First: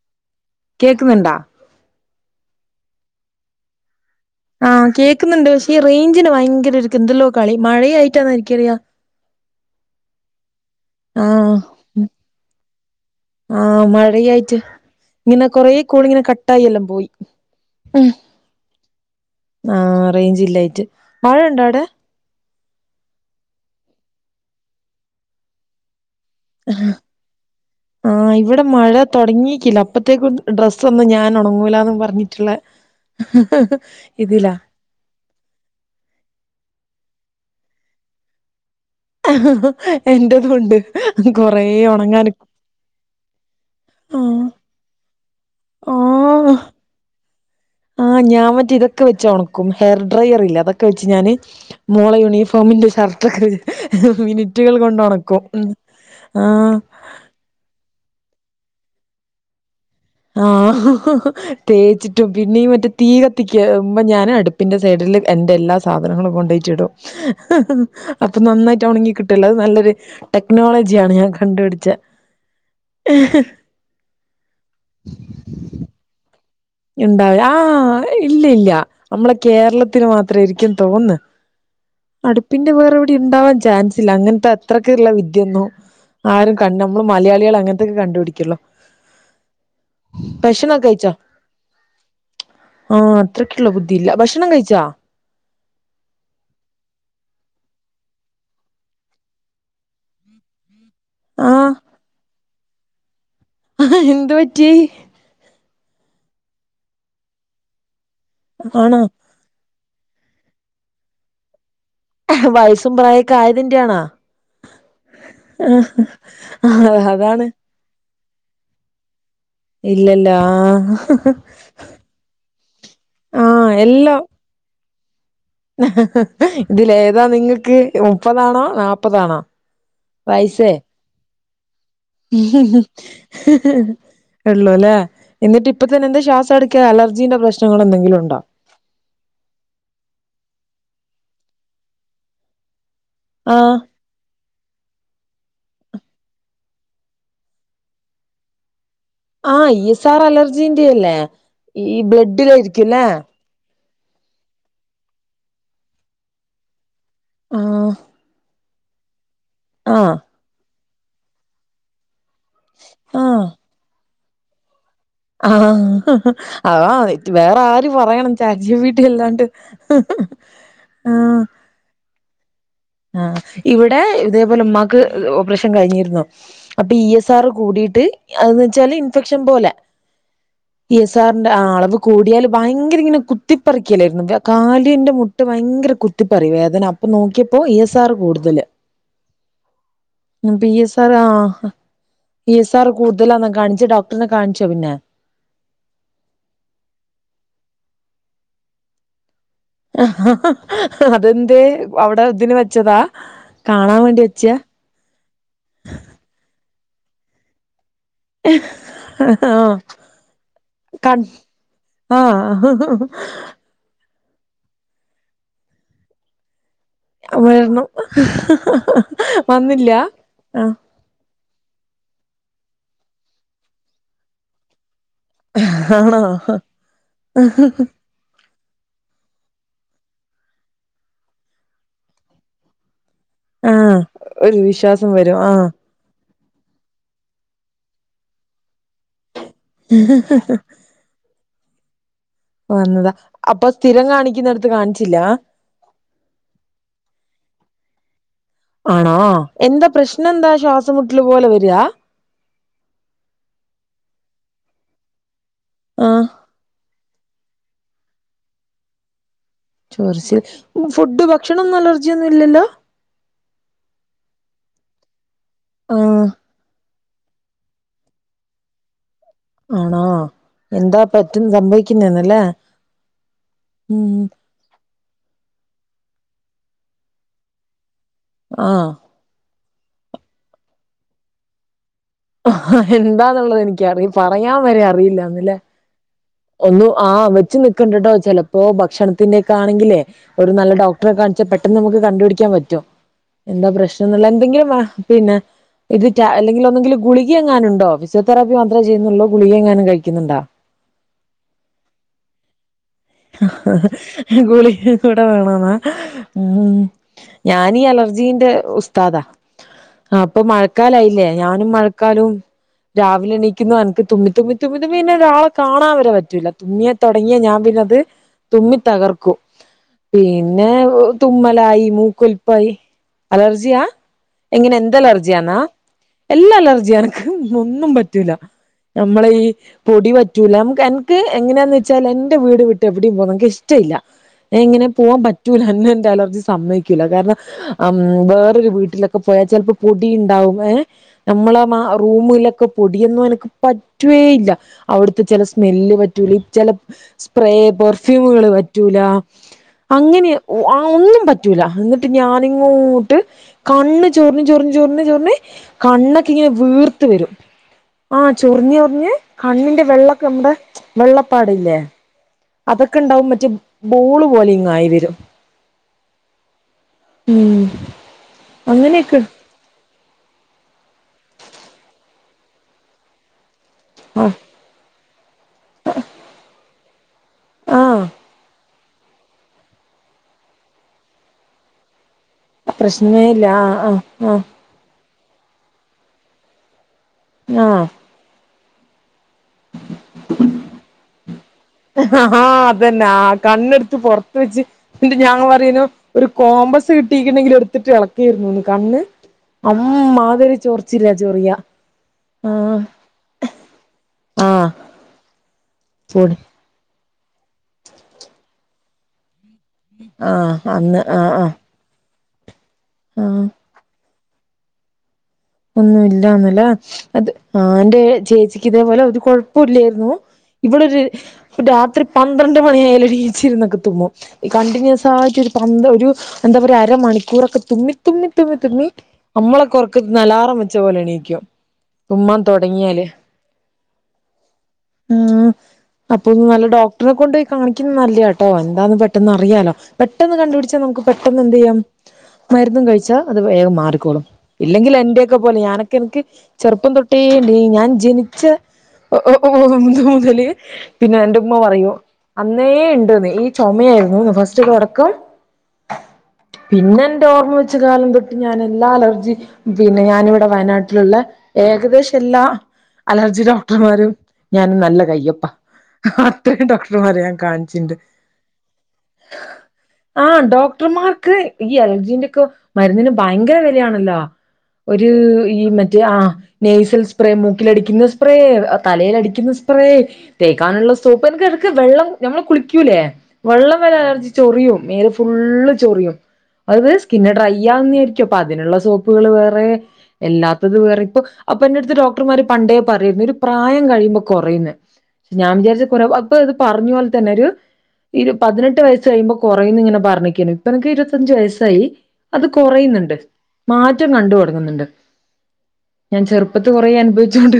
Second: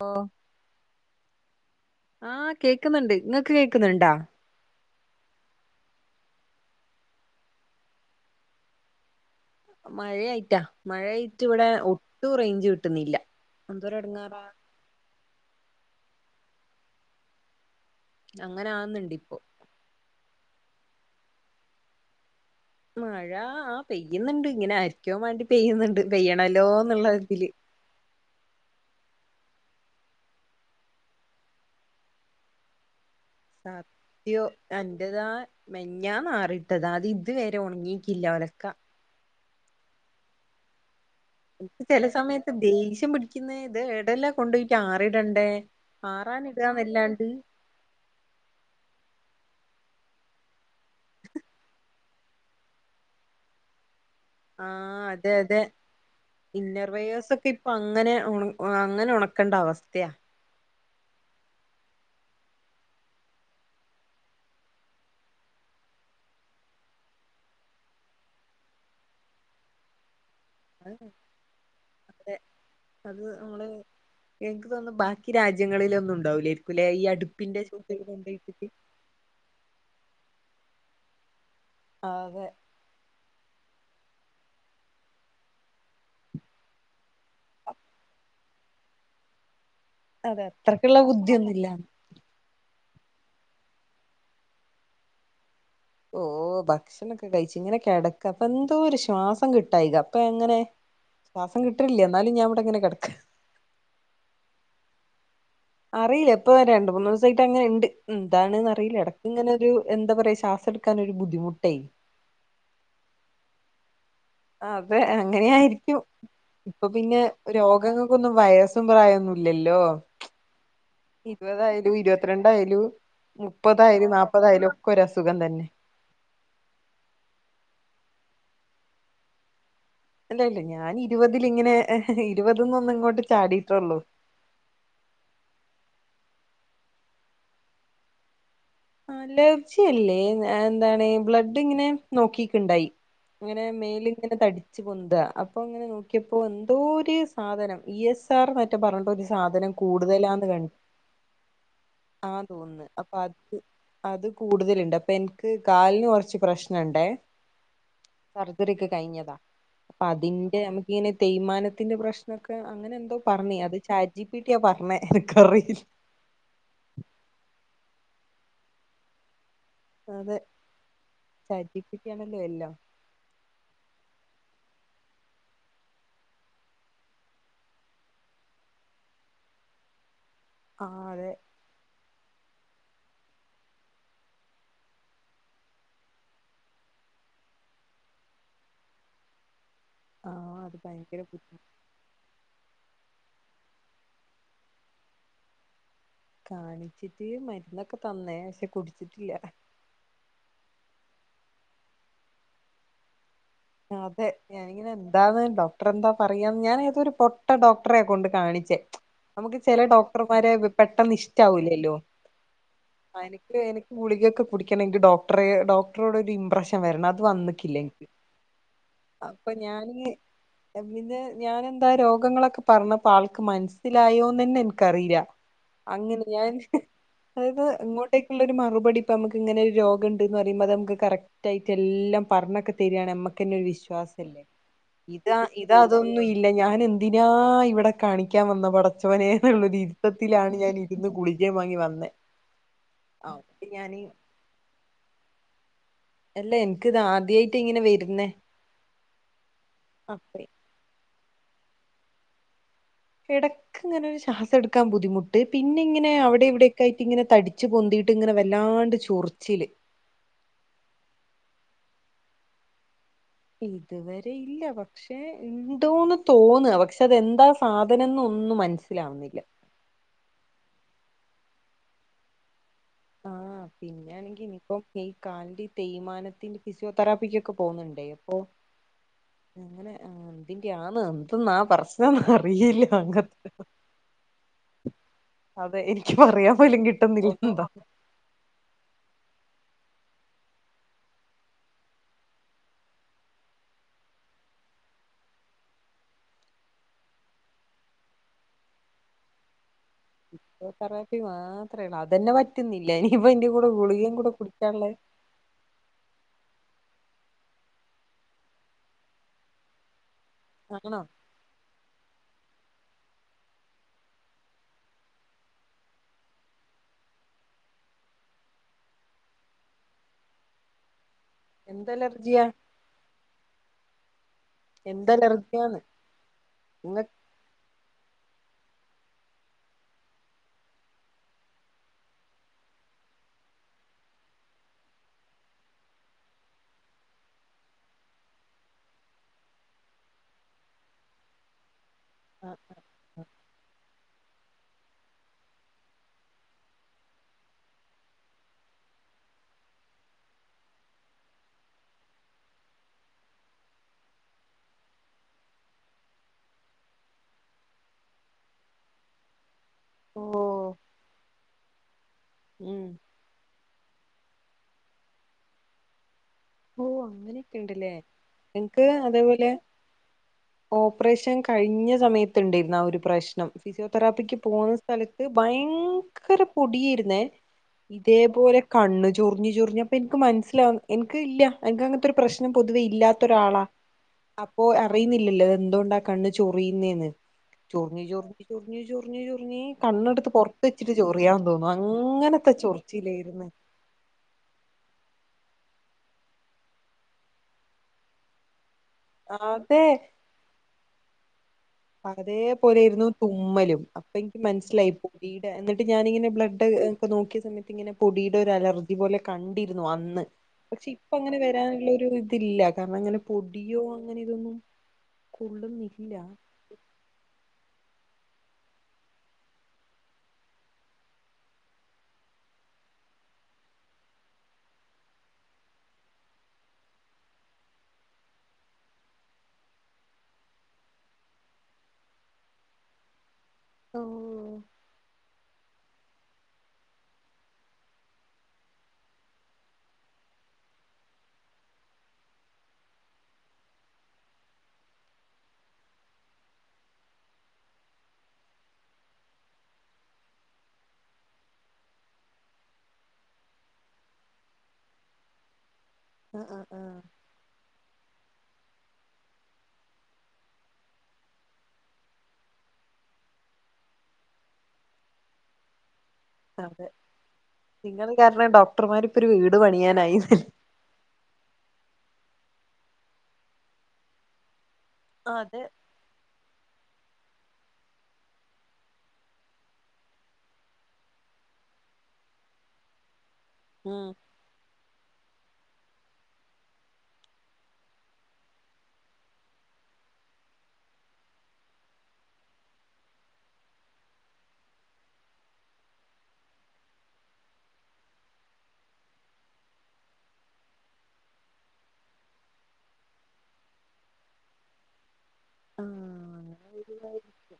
ഓ കേക്നന്ന്ണ്ടാ ആഹ് കേക്ന്ന്ണ്ട് ഇങ്ങക്ക് കേക്ക്ന്ന്ണ്ടാ ആഹ് കേക്ന്ന്ണ്ട് പക്ഷെ ഈ റേഞ്ചിന് ഭയങ്കര ഓര്ക് എന്തല്ലോ കളി മഴയായിട്ടാന്നാരിക്കറിയാ മഴയായിട്ടാ മഴയായിട്ട് ആഹ് ഇവിടെ ഒട്ടും റേഞ്ച് കിട്ടുന്നില്ല ആഹ് എന്തോരു എടങ്ങേറാ മഴയായിട്ട് ഇങ്ങനെ കൊറേ കോളിങ്ങനെ കട്ടായി എല്ലാം പോയി ഉം അങ്ങനെ ആക്ന്ന്ണ്ട് ഇപ്പോ ആഹ് റേഞ്ച് ഇല്ലായിട്ട് മഴ ഇണ്ടോ അവിടെ മഴ ആഹ് പെയ്യ്ന്ന്ണ്ട് ഇങ്ങനെ ആരിക്കോ വേണ്ടി പെയ്യ്ന്ന്ണ്ട് പെയ്യണല്ലോന്നുള്ള ഒരിതില് ആഹ് ഇവിടെ മഴ തുടങ്ങീക്കില്ല അപ്പത്തേക്കും ഡ്രസ്സ് ഒന്നും ഞാൻ ഉണങ്ങൂലാന്ന് പറഞ്ഞിട്ടില്ലെ സത്യോം എന്റതാ മെഞ്ഞാന്ന് ആറിട്ടതാ അത് ഇതുവരെ ഒണങ്ങീക്കില്ല ഒലക്ക എന്റതുണ്ട് കൊറേ ചില ഒണങ്ങാന് സമയത്ത് ദേഷ്യം പിടിക്ക്ന്നെ ഇത് ഏടെല്ലാം ആഹ് കൊണ്ട് പോയിട്ട് ആറിടണ്ടേ ആറാൻ ആഹ് ഇടാൻ വല്ലാണ്ട് ആഹ് ഞാൻ മറ്റേ ഇതൊക്കെ വെച്ചു ഉണക്കും ഹെയർ ഡ്രയർ ഇല്ലേ അതൊക്കെ വെച്ച് ഞാന് മോള യൂണിഫോമിന്റെ ഷർട്ടൊക്കെ മിനിറ്റുകൾ കൊണ്ട് ആഹ് ഉണക്കും ആഹ് [unintelligible] പ്പ അങ്ങനെ അങ്ങനെ ഉണക്കേണ്ട അവസ്ഥയ ആഹ് തേച്ചിട്ടും പിന്നെ മറ്റേ തീ കത്തിക്ക് മ്മ ഞാൻ അടു പിന്നെ സൈഡിൽ എൻ്റെ എല്ലാ സാധനങ്ങളും കൊണ്ടേയിട്ട് ഇടും. അപ്പൊ നന്നായിട്ട് ഉണങ്ങി കിട്ടൂലോ അത് നല്ലൊരു അത് ടെക്നോളജിയാണ് ഞാൻ കണ്ടുപിടിച്ച അത് നമ്മള് എനിക്ക് തോന്നുന്നു ബാക്കി രാജ്യങ്ങളിലൊന്നും ഉണ്ടാവിലെ ഉണ്ടാവ ആഹ് ഇല്ല ഇല്ല നമ്മളെ കേരളത്തിന് മാത്ര ആയിരിക്കും തോന്നന്ന് അതെ അടുപ്പിന്റെ വേറെ ടിണ്ടാവാൻ ചാൻസ് ഇല്ല അങ്ങനത്തെ എത്രൊക്ള്ള വിദ്യൊന്നും ആരും കണ് നമ്മള് മലയാളികൾ അങ്ങനത്തൊക്കെ കണ്ടുപിടിക്കോളൂ അതെ അത്രയ്ക്കുള്ള ബുദ്ധിയൊന്നുല്ല ആഹ് അത്രയ്ക്കുള്ള ബുദ്ധിയില്ല ഭക്ഷണം കഴിച്ചാ ഓ ഭക്ഷണൊക്കെ കഴിച്ചു ഇങ്ങനെ കിടക്ക അപ്പൊ എന്തോ ഒരു ശ്വാസം കിട്ടായിക അപ്പൊ എങ്ങനെ ശ്വാസം ആഹ് കിട്ടില്ല എന്നാലും ഞാൻ ഇവിടെ ഇങ്ങനെ കെടക്ക ആഹ് എന്ത് പറ്റി അറിയി ഇപ്പ രണ്ട് മൂന്ന് ദിവസമായിട്ട് അങ്ങനെ ഇണ്ട് എന്താണന്ന് ആണോ അറിയില്ല എട ഇങ്ങനെ ഒരു എന്താ പറയാ ശാസടുക്കാനൊരു ബുദ്ധിമുട്ടെ വയസ്സും പ്രായൊക്കെ ആയതിന്റെ ആണാ അതെ അങ്ങനെയായിരിക്കും ഇപ്പൊ ആഹ് പിന്നെ അതാണ് രോഗങ്ങൾക്കൊന്നും വൈസും പ്രായൊന്നു ഇല്ലല്ലോ ഇല്ലല്ല ആഹ് ഇപതായാലു ഇരുപത്തിരണ്ടായാലു ആഹ് മുപ്പതായാലു നാപ്പതായാലും ഒക്കെ ഒരു അസുഖം തന്നെ ഹ ഇതില് ഏതാ നിങ്ങൾക്ക് മുപ്പതാണോ നാപ്പതാണോ അല്ല ഇല്ല ഞാൻ ഇരുപതിൽ ഇങ്ങനെ ഇരുപതിനൊന്ന് ഇങ്ങോട്ട് ചാടിയിട്ടുള്ളൂ ഉള്ളൂല്ലേ എന്നിട്ട് ഇപ്പ തന്നെ എന്താ ശ്വാസം അടക്കാ അലർജീന്റെ പ്രശ്നങ്ങൾ എന്തെങ്കിലു ഉണ്ടോ അലർജി അല്ലേ എന്താണ് ബ്ലഡ് ഇങ്ങനെ നോക്കിക്ക്ണ്ടായി ഇങ്ങനെ ആഹ് മേല് ഇങ്ങനെ തടി ച്ച് പൊന്ത അപ്പൊ അങ്ങനെ നോക്കിയപ്പോ എന്തോ ഒരു സാധനം ഇഎസ്ആർ പറഞ്ഞ്ട്ടൊരു സാ ആഹ് സാധനം ഇ എസ് ആർ കൂടുതലാന്ന് കണ്ട് അലർജീന്റെ അല്ലേ ഈ ആഹ് തോന്നുന്നു ബ്ലഡിലായിരിക്കുംല്ലേ അപ്പൊ അത് അത് കൂടുതല്ണ്ട് അപ്പൊ എനിക്ക് കാലിന് കുറച്ച് പ്രശ്നണ്ടേ ആഹ് വർക്കേ കഴിഞ്ഞതാ ആഹ് പതിന്റെ നമുക്ക ഇങ്ങനെ തേയ്മാനത്തിന്റെ പ്രശ് എന്നൊക്കെ അങ്ങനെ എന്തോ ആഹ് പറാഞ്ഞി അത് ചാറ്റ്ജിപീട്ടിയാ പറഞ്ഞേ എനക്കറിയിൽ ഹ ഹ അമതി വേറെ ആര് പറയണം ചാറ്റ് ജിപിട്ടിയല്ലാണ്ട് അതെ ചാണ്ടിപ്പിട്ടിയാണല്ലോ എല്ലാം ആഹ് ഇവിടെ ഇതേപോലെ ഉമ്മാക്ക് ഓപറേഷൻ കഴിഞ്ഞിരുന്നു അപ്പ ഇ എസ് ആർ കൂടീട്ട് അഹ് ന്നെച്ചാല് ഇൻഫെക്ഷൻ പോലെ ആ ഈ എസ് അതെ ആറിന്റെ ആ അളബ് കൂടിയാല് ഭയങ്കര ഇങ്ങന കുത്തിപ്പറിക്കലായിരുന്നു കാലിൻ്റെ മുട്ട് ഭയങ്കര കുത്തിപ്പറി വേദന അപ്പം നോക്കി ഓ ഇ എസ് ആർ കൂടുതല് ആ ന്പ്പൊ അത് ഇ എസ് ആർ ഭയങ്കര ആ ബുദ്ധിമു ഇ എസ് ആർ കൂടുതലാന്നാ കാണിച്ച് ഡോക്ടറിനെ കാണിച്ചോ പിന്നെ? കാണിച്ചിട്ട് മര്ന്നൊക്കെ തന്നേ പഷെ കുട്‌ച്ചിട്ടില്ല ഹ് അതെന്തെ അവിടെ ഇതിന് വെച്ചതാ കാണാൻ വേണ്ടി അതെ വെച്ചയാ ഞാനിങ്ങനെ എന്താന്ന് ഡോക്ടറെന്താ പറയാന്ന് ഞാൻ ഏതൊരു പൊട്ട ഡോക്ടറെ കൊണ്ട് കാണിച്ചേ ആ നമുക്ക് ചെല ഡോക്ടർമാരെ വെ ക പെട്ടെന്ന് ഇഷ്ടാവൂലല്ലോ ആ അനക്ക് എന ഗുളിക്യക്കെ പുടിക്കണെങ്കി ഡോക്ടറെ ഡോക്ടറോടൊരു ഇമ്പ്രഷൻ വരണം അ ആഹ് വര്ണം ഹ് ഹ് ഹ് ഹ അപ്പൊ വന്നില്ല ഞാനിങ്ങനെ ആ പിന്നെ ഞാനെന്താ രോഗങ്ങളൊക്കെ പറഞ്ഞപ്പോ ആൾക്ക് മനസ്സിലായോന്നെന്നെ ന്ക്കറീല്ല ആണോ അങ്ങനെ ഞാൻ ഹ് അത് ഇങ്ങോ ട്ടേക്കുള്ള ഒരു മറുപടി പ്പം നമ്മക്ക് ഇങ്ങനെ ഒരു രോഗണ്ട്ന്ന് പറിമ്പം അത് മ്മക്ക് കറക് റ്റായിട്ടെ ല്ലം പറഞ്ഞൊക്കെ തരാണ് മ്മക്കെന്നെ ഒരു ആ വിശ്വാസല്ലേ ഒരു വിശ്വാസം ഇതാ വരും ഇതാ അതൊന്നും ഇല്ല ഞാൻ എന്തിനാ ഇവടെ കാണിക്കാൻ വന്ന പടെ ച്ചോനേ ഹ് ന്ന്ള്ള ഒരു ആ ഇര്ത്തത്തിലാണ് ഞാൻ ഇര്ന്ന് ഗുളികേം വാങ്ങി വന്നെ പ്പം വന്നതാ അപ്പൊ സ്ഥിരം കാണിക്ക്‌ന്നേട്‌ത്ത് കാണിച്ചില്ല എല്ല എൻക്ക് ത് ആദ്യായിറ്റാ ഇങ്ങനെ വര്ന്നെ ആണോ എന്താ പ്രശ്നം എന്താ ശ്വാസമുട്ടല് പോലെ വര എടക്ക് ഇങ്ങനൊരു ശ്വാസട്ക്കാം ബുദ്ധിമുട്ട് പിന്നെ ഇങ്ങനെ ആഹ് അവിടെ ഇവിടെ ഒക്കായി ഇങ്ങനെ തടിച്ച് പൊന്തിയിട്ട് ഇങ്ങനെ വല്ലാണ്ട് ചൊറിച്ചില് ചൊർച്ചിൽ ഫുഡ് ഭക്ഷണൊന്നും അലർജിയൊന്നുല്ലല്ലോ ഇതുവരെ ഇല്ല പക്ഷെ ഇണ്ടോന്ന് ആഹ് തോന്ന പക്ഷ് അത് എന്താ സാധനന്നൊന്നും മനസ്സിലാവുന്നില്ല ആണോ എന്താ പറ്റുന്ന് സംഭവിക്കുന്നേന്നല്ലേ ആഹ് പിന്നെ ഉം ആണെങ്കി ഇനിപ്പം ഈ കാലിന്റെ തേയ്മാനത്തിന് ഫിസിയോതെറാപ്പിക്കൊക്കെ പോവ്ന്ന് ണ്ടേ അപ്പൊ അങ്ങനെ ആ എന്തിന്റെ ആന്ന് എന്ത്‌ന്നാ പ്രശ് എന്താന്നുള്ളത് എനിക്കറിയും പറയാൻ വരെ അറിയില്ലാന്ന്ല്ലേ അതെ എനിക്ക് പറയാം ഒന്നും ആഹ് വെച്ച് നിക്കണ്ട ട്ടോ ചെലപ് ഓഹ് ഭക്ഷണത്തിന്റെ ഒക്കാണെങ്കിലേ ഒരു നല്ല ഡോക്ടറെ കാണിച്ചാ പെട്ടെന്ന് നമ്മക്ക് കണ്ടുപിടിക്കാൻ പറ്റും എന്താ പ്രശ്നംന്ന് ള്ളെ എന്തെങ്കിലും വേ പിന്നെ ഇത് റ്റാ അല്ലെങ്കിൽ ഒന്നെങ്കില് ഗുളിക എങ്ങാന്ണ്ടോ ഫിസിയോ തെറാപ്പി മാത്രേ ചെയ്യ്ന്നുള്ളൂ ഗുളിക എങ്ങാനും കഴി ഫിസിയോതെറാപ്പി മാത്രേ ള്ളൂ അതന്നെ പറ്റ്ന്നില്ല ഇനിയിപ്പ അയ്‌ന്റെ കൂടെ ഗുളികിം കൂടെ ഗുളിക കുടിക്കാള്ളേ കൂടെ വേണോന്നാ ഉം ഞാനീ അലർജീന്റെ ഉസ്താദാ ആ ഇപ്പം ആണോ മഴക്കാലായില്ലേ ഞാനും മഴക്കാലും രാവിലെ എണീക്കുന്നു എനക്ക് തുമ്മി തുമ്മി തുമ്മി തുമ്മി പിന്നെ ഒരാളെ കാണാം വരെ പറ്റൂല്ല തുമ്മിയ തൊടങ്ങിയ ഞാൻ പിന്നെ ത് തുമ്മി തകർക്കും പിന്നെ വ് തുമ്മലായി എന്തലർജിയാ മൂക്കൊലിപ്പായി അലർജിയാ എങ്ങനെ എന്ത് അലർജിയാന്നാ എന്തലർജിയാന്ന് എല്ല നിങ്ങ അലർജിയാനക്ക് ഒന്നും പറ്റൂല്ല ഞമ്മള ഈ പൊടി പറ്റൂല മ്ക്ക് എൻക്ക് എങ്ങനെന്ന് വെച്ചാൽ എന്റെ വീട് വി ട്ട് എവിടേം പോകാൻ ന്ക്ക് ഇഷ്ടല്ല. എങ്ങനെ പോവാം പറ്റൂല എന്നെ ന്റെ അലർജി സമ്മയ്ക്കൂല കാരണം അം വേറൊരു വീട്ടിലൊക്കെ പോയാ ചെൽപ്പം പൊടി ഇണ്ടാവും ഏഹ് നമ്മളെ മാ റൂമ് ലൊക്കെ പൊടിയൊന്നും എനക്ക് പ റ്റുവേ ഇല്ല അവ്ട്ത്തെ ചെല സ്മെല്ല് പറ്റൂല ചെല സ്പ്രേ പെർഫ്യൂമുകള് പറ്റൂല അങ്ങനെ ഓ ആ ഒന്നും പറ്റൂല എന്നിട്ട് ഞാനിങ്ങോട്ട് കണ്ണ് ചൊറിഞ് ചൊറിഞ് ചൊറിഞ് ചൊറിഞ് കണ്ണൊക്കെ ഇങ്ങനെ വീർത്ത് വരും ആഹ് ചൊറിഞ്ഞ് ചൊറിഞ്ഞ് കണ്ണിന്റെ ഓ വെള്ളൊക്കെ നമ്മടെ വെള്ളപ്പാട്ല്ലേ ഉം അതൊക്കെ ഇണ്ടാവും മറ്റേ ബോള് പോലെ ഇങ്ങ് ആയി വരും ഓഹ് അങ്ങനെയൊക്കെ ഉം ഇണ്ട്ല്ലേ എൻക്ക് അങ്ങനെയൊക്കെ അതേപോലെ ഓപ്പറേഷൻ കഴിഞ്ഞ സമയത്തുണ്ടേയിരുന്നു ആ ഒരു പ്രശ്നം ആഹ് ഫിസിയോതെറാപ്പിക്ക് പോകുന്ന സ്ഥലത്ത് ഭയങ്കര പൊടിയായിരുന്നേ ആഹ് ഇതേപോലെ കണ്ണ് ചൊറിഞ്ഞ് ചൊറിഞ്ഞ് അപ്പ എൻക്ക് മനസിലാവു എൻക്ക്ല്ല എൻക്ക് അങ്ങ ത്തൊരു പ്രശ്നം പൊതുവേ ഇല്ലാത്ത പ്രശ്നേ ഇല്ല ഒരാളാ ആഹ് ആഹ് അ പ്പോ അറിയുന്നില്ലല്ലോ എന്തുകൊണ്ടാ കണ്ണ് ചൊറിയുന്നേന്ന് ആഹ് ചൊറിഞ്ഞ് ചൊറിഞ്ഞ് ചൊറിഞ്ഞ് ചൊ റിഞ്ഞ് ചൊറിഞ്ഞ് കണ്ണെടുത്ത് പൊറത്ത് വെച്ചിട്ട് ചൊറിയാൻ തോന്നും അ ആഹ് അതെന്നെ ആ കണ്ണെട്ത്ത് പൊറത്ത് വെച്ച് പിന്നെ ഞാൻ ഇങ്ങ പറയേന്നു ഒരു കോംമ്പസ് കിട്ടീക്ക്ണെങ്കിൽ എട്ത്തിട്ട് എളക്കേരുന്നുന്ന് കണ്ണ് അതെ അംമ്മാതിരി ചൊറിച്ചില ചൊറിയ അതേപോലെര്ന്നു തുമ്മലും അപ്പ എനിക്ക് ആഹ് മനസ്സിലായി പൊടീട എന്നിട്ട് ഞാനിങ്ങനെ പൊടി ബ്ലഡ് നോക്കി സമയത്ത് ഇങ്ങനെ പൊടീടെ ഒരു അലർജി പോലെ കണ്ടി അന്ന് ആഹ് പക്ഷെ അന്ന് ഇപ്പൊ ആഹ് അങ്ങനെ ആഹ് വരാള്ള ഒര് ഇതില്ല കാര്ണം അങ്ങനെ ആഹ് പൊടിയോ അങ്ങനെ ഇതൊന്നും ഒന്നും കൊള്ളുന്നില്ല ഇല്ലാന്ന്ലെ അത് ആന്റേ ചേച്ചിക്ക് ഇതേപോലെ ഒരു കൊഴപ്പ ഇല്ലായിര്ന്നു ഇവളൊര് രാത്രി പന്ത്രണ്ട് മണിയായാലു ഒരി ഈച്ചി ഇരുന്നൊക്ക തുമ്മും ഈ കണ്ടിന്യൂസായിട്ട് ഒരു പന്ത് ഒരു എന്ത പറയ അരമണിക്കൂറൊക്ക തുമ്മി തുമ്മി തുമ്മി തുമ്മി നമ്മളൊക്കറക്കത്ത്ന്ന് അലാറം വെച്ച പോലെ എണീക്കും ഉമ്മൺ തൊടങ്ങിയാല് ഓഹ് ഉം അപ്പൊ നല്ല ഡോക്ടറ്നെ കൊണ്ടോയി കാണിക്ക്ന്ന നല്ല്യാട്ടൊ എന്താന്ന് പെട്ടെന്നറിയാലൊ പെട്ടെന്ന് കണ്ടുപിടിച്ച നമുക്ക് പെട്ടെന്ന് എന്തിയ്യാം മരുന്നും കഴിച്ചാ അത് വേഗം മാറിക്കോളും ഇല്ലെങ്കില് എന്റെയൊക്ക പോല ഞാനൊക്കെ എനിക്ക് ചെറുപ്പം തൊട്ടേണ്ട് ഞാൻ ജനിച്ച ഓഹ് ഓഹ് ഒന്ന് മുതല് പിന്നെ എന്റെ ഉമ്മ പറയും അന്നേ ഇണ്ട്ന്ന് ഈ ചുമയെര്ന്നു ഫസ്റ്റ് തൊടക്കം ആ ആ ആ പിന്ന എന്റെ ഓർമ്മ വെച്ച കാലം തൊട്ട് ഞാൻ എല്ലാ അലർജി പിന്നെ ഞാനിവടെ വയനാട്ട്ല്ള്ള ഏകദേശ എല്ലാ അലർജി ഡോക്ടർമാരും ഞാനും നല്ല കയ്യപ്പ ഇത്രയും അതെ ഡോക്ടർമാരെ ഞാൻ കാണിച്ചിൺണ്ട് നിങ്ങൾ കാരണം ഡോക്ടർമാർ ഇപ്പൊ ഒരു വീട് പണിയാനായി ആഹ് ഡോക്ടർമാർക്ക് ഈ അലർജീന്റൊക്ക മരുന്നിന് ഭയങ്കര വെലയാണല്ലൊ ഒര് ഈ അതെ മ ആഹ് നെയ്സിൽ സ്പ്രേ മൂക്കിലടിക്ക്ന്ന സ്പ്രേ തലയിലടിക്ക്ന്ന സ്പ്രേ തേക്കാന്ള്ള സോപ്പ് എനക്ക എടക്ക് വെള്ളം നമ്മൾ കുളിക്കൂലെ വള്ളം വരെ ഉം അലർജി ചൊറിയും മേല് ഫുള്ള് ചൊറിയും അത് സ്കിന്ന് ഡ്രൈ ആവുന്നേർക്കു അപ്പൊ അതിന്ള്ള സോപ്പുകള് വേറെ എല്ലാത്തത് വേറെ ഇപ്പൊ അപ്പൊ എല്ലാത്തത് പറിം ഇപ്പൊ അപ്പന്റട്ത്ത് ഡോക്ടർമാര് പണ്ടേ പറയേര്ന്നു ഒരു പ്രായം കഴിയുമ്പൊ കൊറയെന്ന് ഞാൻ വിചാരിച്ചു കൊറവ് അപ്പൊ ഇത് പർഞ്ഞ പോല തന്നെ ഒരു ഇരു പതിനെട്ട് വയസ് കഴിയുമ്പൊ കൊറയുന്ന് ഇങ്ങനെ പറഞ്ഞ്ക്കേനു ഇപ്പ എനക്ക് ഇരുപത്തഞ്ച് വയസ്സായി അത് കൊറയ്ന്ന്ണ്ട് മാറ്റം കണ്ടൊടങ്ങ്ന്ന്ണ്ട് ആഹ് ഞാൻ ചെറുപ്പത്തി കുറേ അനുഭവിച്ചോണ്ട്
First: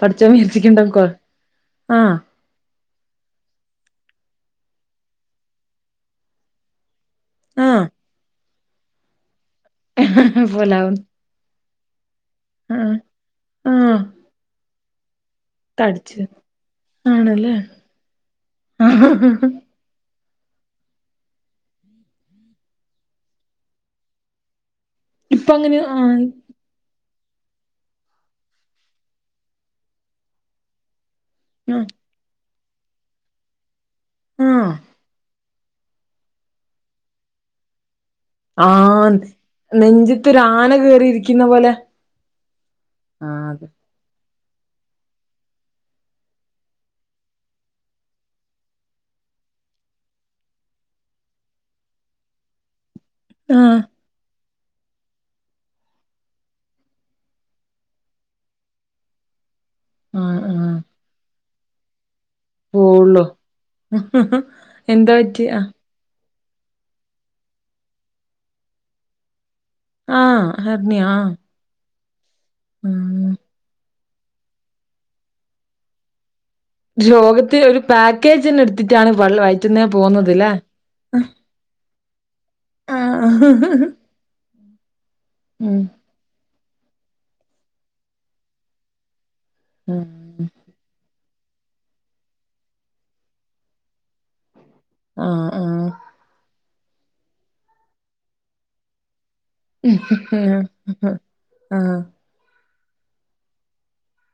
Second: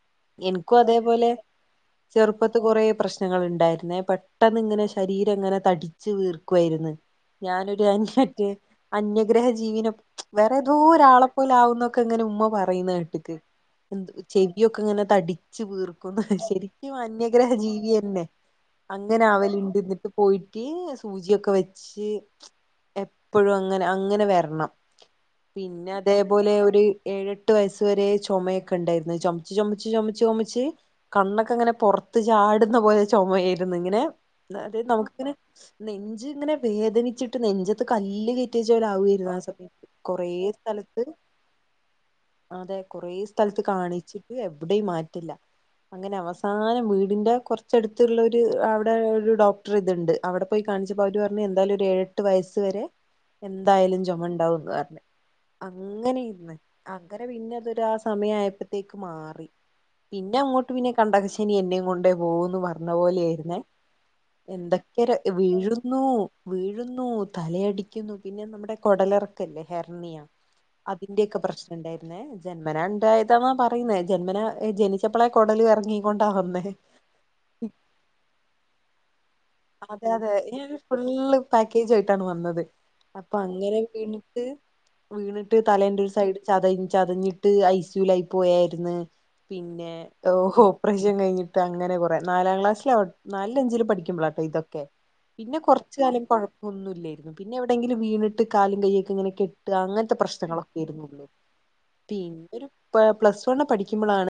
പഠിച്ച എനിക്കും വിയാച്ചിക്കണ്ടക്ക അതേപോലെ ആഹ് ചെറുപ്പത്ത് കുറേ പ്രശ്നങ്ങൾ ഉണ്ടായിരുന്നേ. പെട്ടന്ന് ഇങ്ങനെ ശരീരം ഇങ്ങനെ തടിച്ചു വീർക്കുവായിരുന്നു. ഞാനൊരു അന്യറ്റ് അന്യ ഗ്രഹ ജീവിനെ ആഹ് വേറെേ ഏതോ പോലാവും ഒരാളെപ്പോലെ ആകുംന്നൊക്കെ ഇങ്ങനെ ഉമ്മ പറയുന്ന ആഹ് കേട്ടിക്ക് ആഹ് എന്ത് ചെവി ഒക്കെ ഇങ്ങനെ തടി ടിച്ച് തടിച്ച് വീർക്കുന്ന് ശരിക്കും ആണല്ലേ അന്യഗ്രഹജീവി തന്നെ അങ്ങനെ ആവല്ണ്ട് ഇന്നിട്ട് പോയിട്ട് സൂചിയൊക്കെ വെച്ച് എപ്പഴും അങ്ങനെ അങ്ങനെ വെരണം ഇപ്പ അങ്ങനെ പിന്നെ ആഹ് അതേപോലെ ഒരു ഏഴെട്ട് വയസ് വരെ ചൊമയൊക്കെ ഇണ്ടായിരുന്നു ചൊ ച്ച് ചൊമച്ച് ചൊമച്ച് ചൊമച്ച് കണ്ണൊക്കെ ഇങ്ങനെ ആഹ് പൊറത്ത് ചാടുന്ന പോലെ ചൊമേയിരുന്നു ഇങ്ങനെ ആഹ് അതായത് നമുക്കിങ്ങനെ നെഞ്ച് ഇങ്ങനെ വേദനിച്ചിട്ട് നെഞ്ചത്ത് കല്ല് കേ റ്റി വെച്ച പോലെ ആവു ആന്ന് ഏയിരുന്നു ആ സമയത്ത് കൊറേ നെഞ്ചത്തൊരു ആന സ്ഥലത്ത് കേറിയിരിക്കുന്ന പോലെ അതെ കൊറെ ആഹ് സ്ഥലത്ത് അതെ കാണിച്ചിട്ട് എവിടെയും മാറ്റില്ല അങ്ങനെ അവസാനം വീടിന്റെ കുറച്ചടുത്തുള്ള ഒരു അവിടെ ഒരു ഡോക്ടർ ഇതുണ്ട് അവിടെ പോയി കാണിച്ചപ്പ അവര് പറഞ്ഞു എന്തായാലും ഒരു ഏഴെട്ട് വയസ്സ് വരെ ആഹ് എന്തായാലും ചൊമ ഉണ്ടാവുന്ന് പറഞ്ഞ് അങ്ങനെ ഇന്ന് അങ്ങനെ പിന്നതൊരു ആ സമയായപ്പോത്തേക്ക് ചൊ മാറി ആഹ് പിന്നങ്ങോട്ട് ആഹ് പിന്നെ കണ്ടകശനി എന്നേം കൊണ്ടേ പോകൂ ന്ന് പറഞ്ഞ പോവുള്ളൂ പോലെയായിരുന്നെ എന്തൊക്കെ എന്താ പറ്റി ആഹ് വീഴും ന്നൂ വീഴുന്നു തലയടിക്കുന്നു പിന്നെ നമ്മുടെ കൊടലിറ ല്ല ഹെർണിയ ആഹ് ഹെർണിയ ആഹ് അതിന്റെയൊക്കെ പ്രശ്നം ണ്ടായിരുന്നേ ജന്മനാ ആഹ് ഉണ്ടായതാന്ന പറ പറയുന്നേ ജന്മന ജനിച്ചപ്പോളെ കൊടലും എറങ്ങീങ്കൊണ്ടാവന്നേ രോഗത്തി ഒരു പാക്കേജ് ന്നെ എടുത്തിട്ടാണ് പള്ള വയറ്റുന്നേ അതെ അതെ പോന്നത് ല്ലെ ഫുള്ള് പാക്കേജുവായിട്ടാണ് വന്നത് അപ്പൊ അങ്ങനെ ആഹ് വീണിട്ട് വീണിട്ട് ഉം തലേൻ്റെ ഒരു സൈഡ് ചത ചതഞ്ഞിട്ട് ഐ സി യുലായി പോയായിരുന്നു പിന്നെ ഉം ഓപറേഷൻ കഴിഞ്ഞിട്ട് അങ്ങനെ കുറേ നാലാം ക്ലാസിലേം നാലിലും അഞ്ചിലും പഠിക്കുമ്പളാട്ടോ ഇതൊക്കെ പിന്നെ ആഹ് കൊറച്ചു കാലം കൊഴപ്പമൊന്നും ഇല്ലായിരുന്നു പിന്നെ എവിടെങ്കിലും വീണിട്ട് കാലും കയ്യൊക്കെ ഇങ്ങനെ കെ അങ്ങനത്തെ ആഹ് പ്രശ്നങ്ങളൊക്കെ ഇരുന്നുള്ളൂ ആഹ് പിന്നൊരു പ്ലസ് വണ്ണ് പഠിക്കുമ്പളാണ്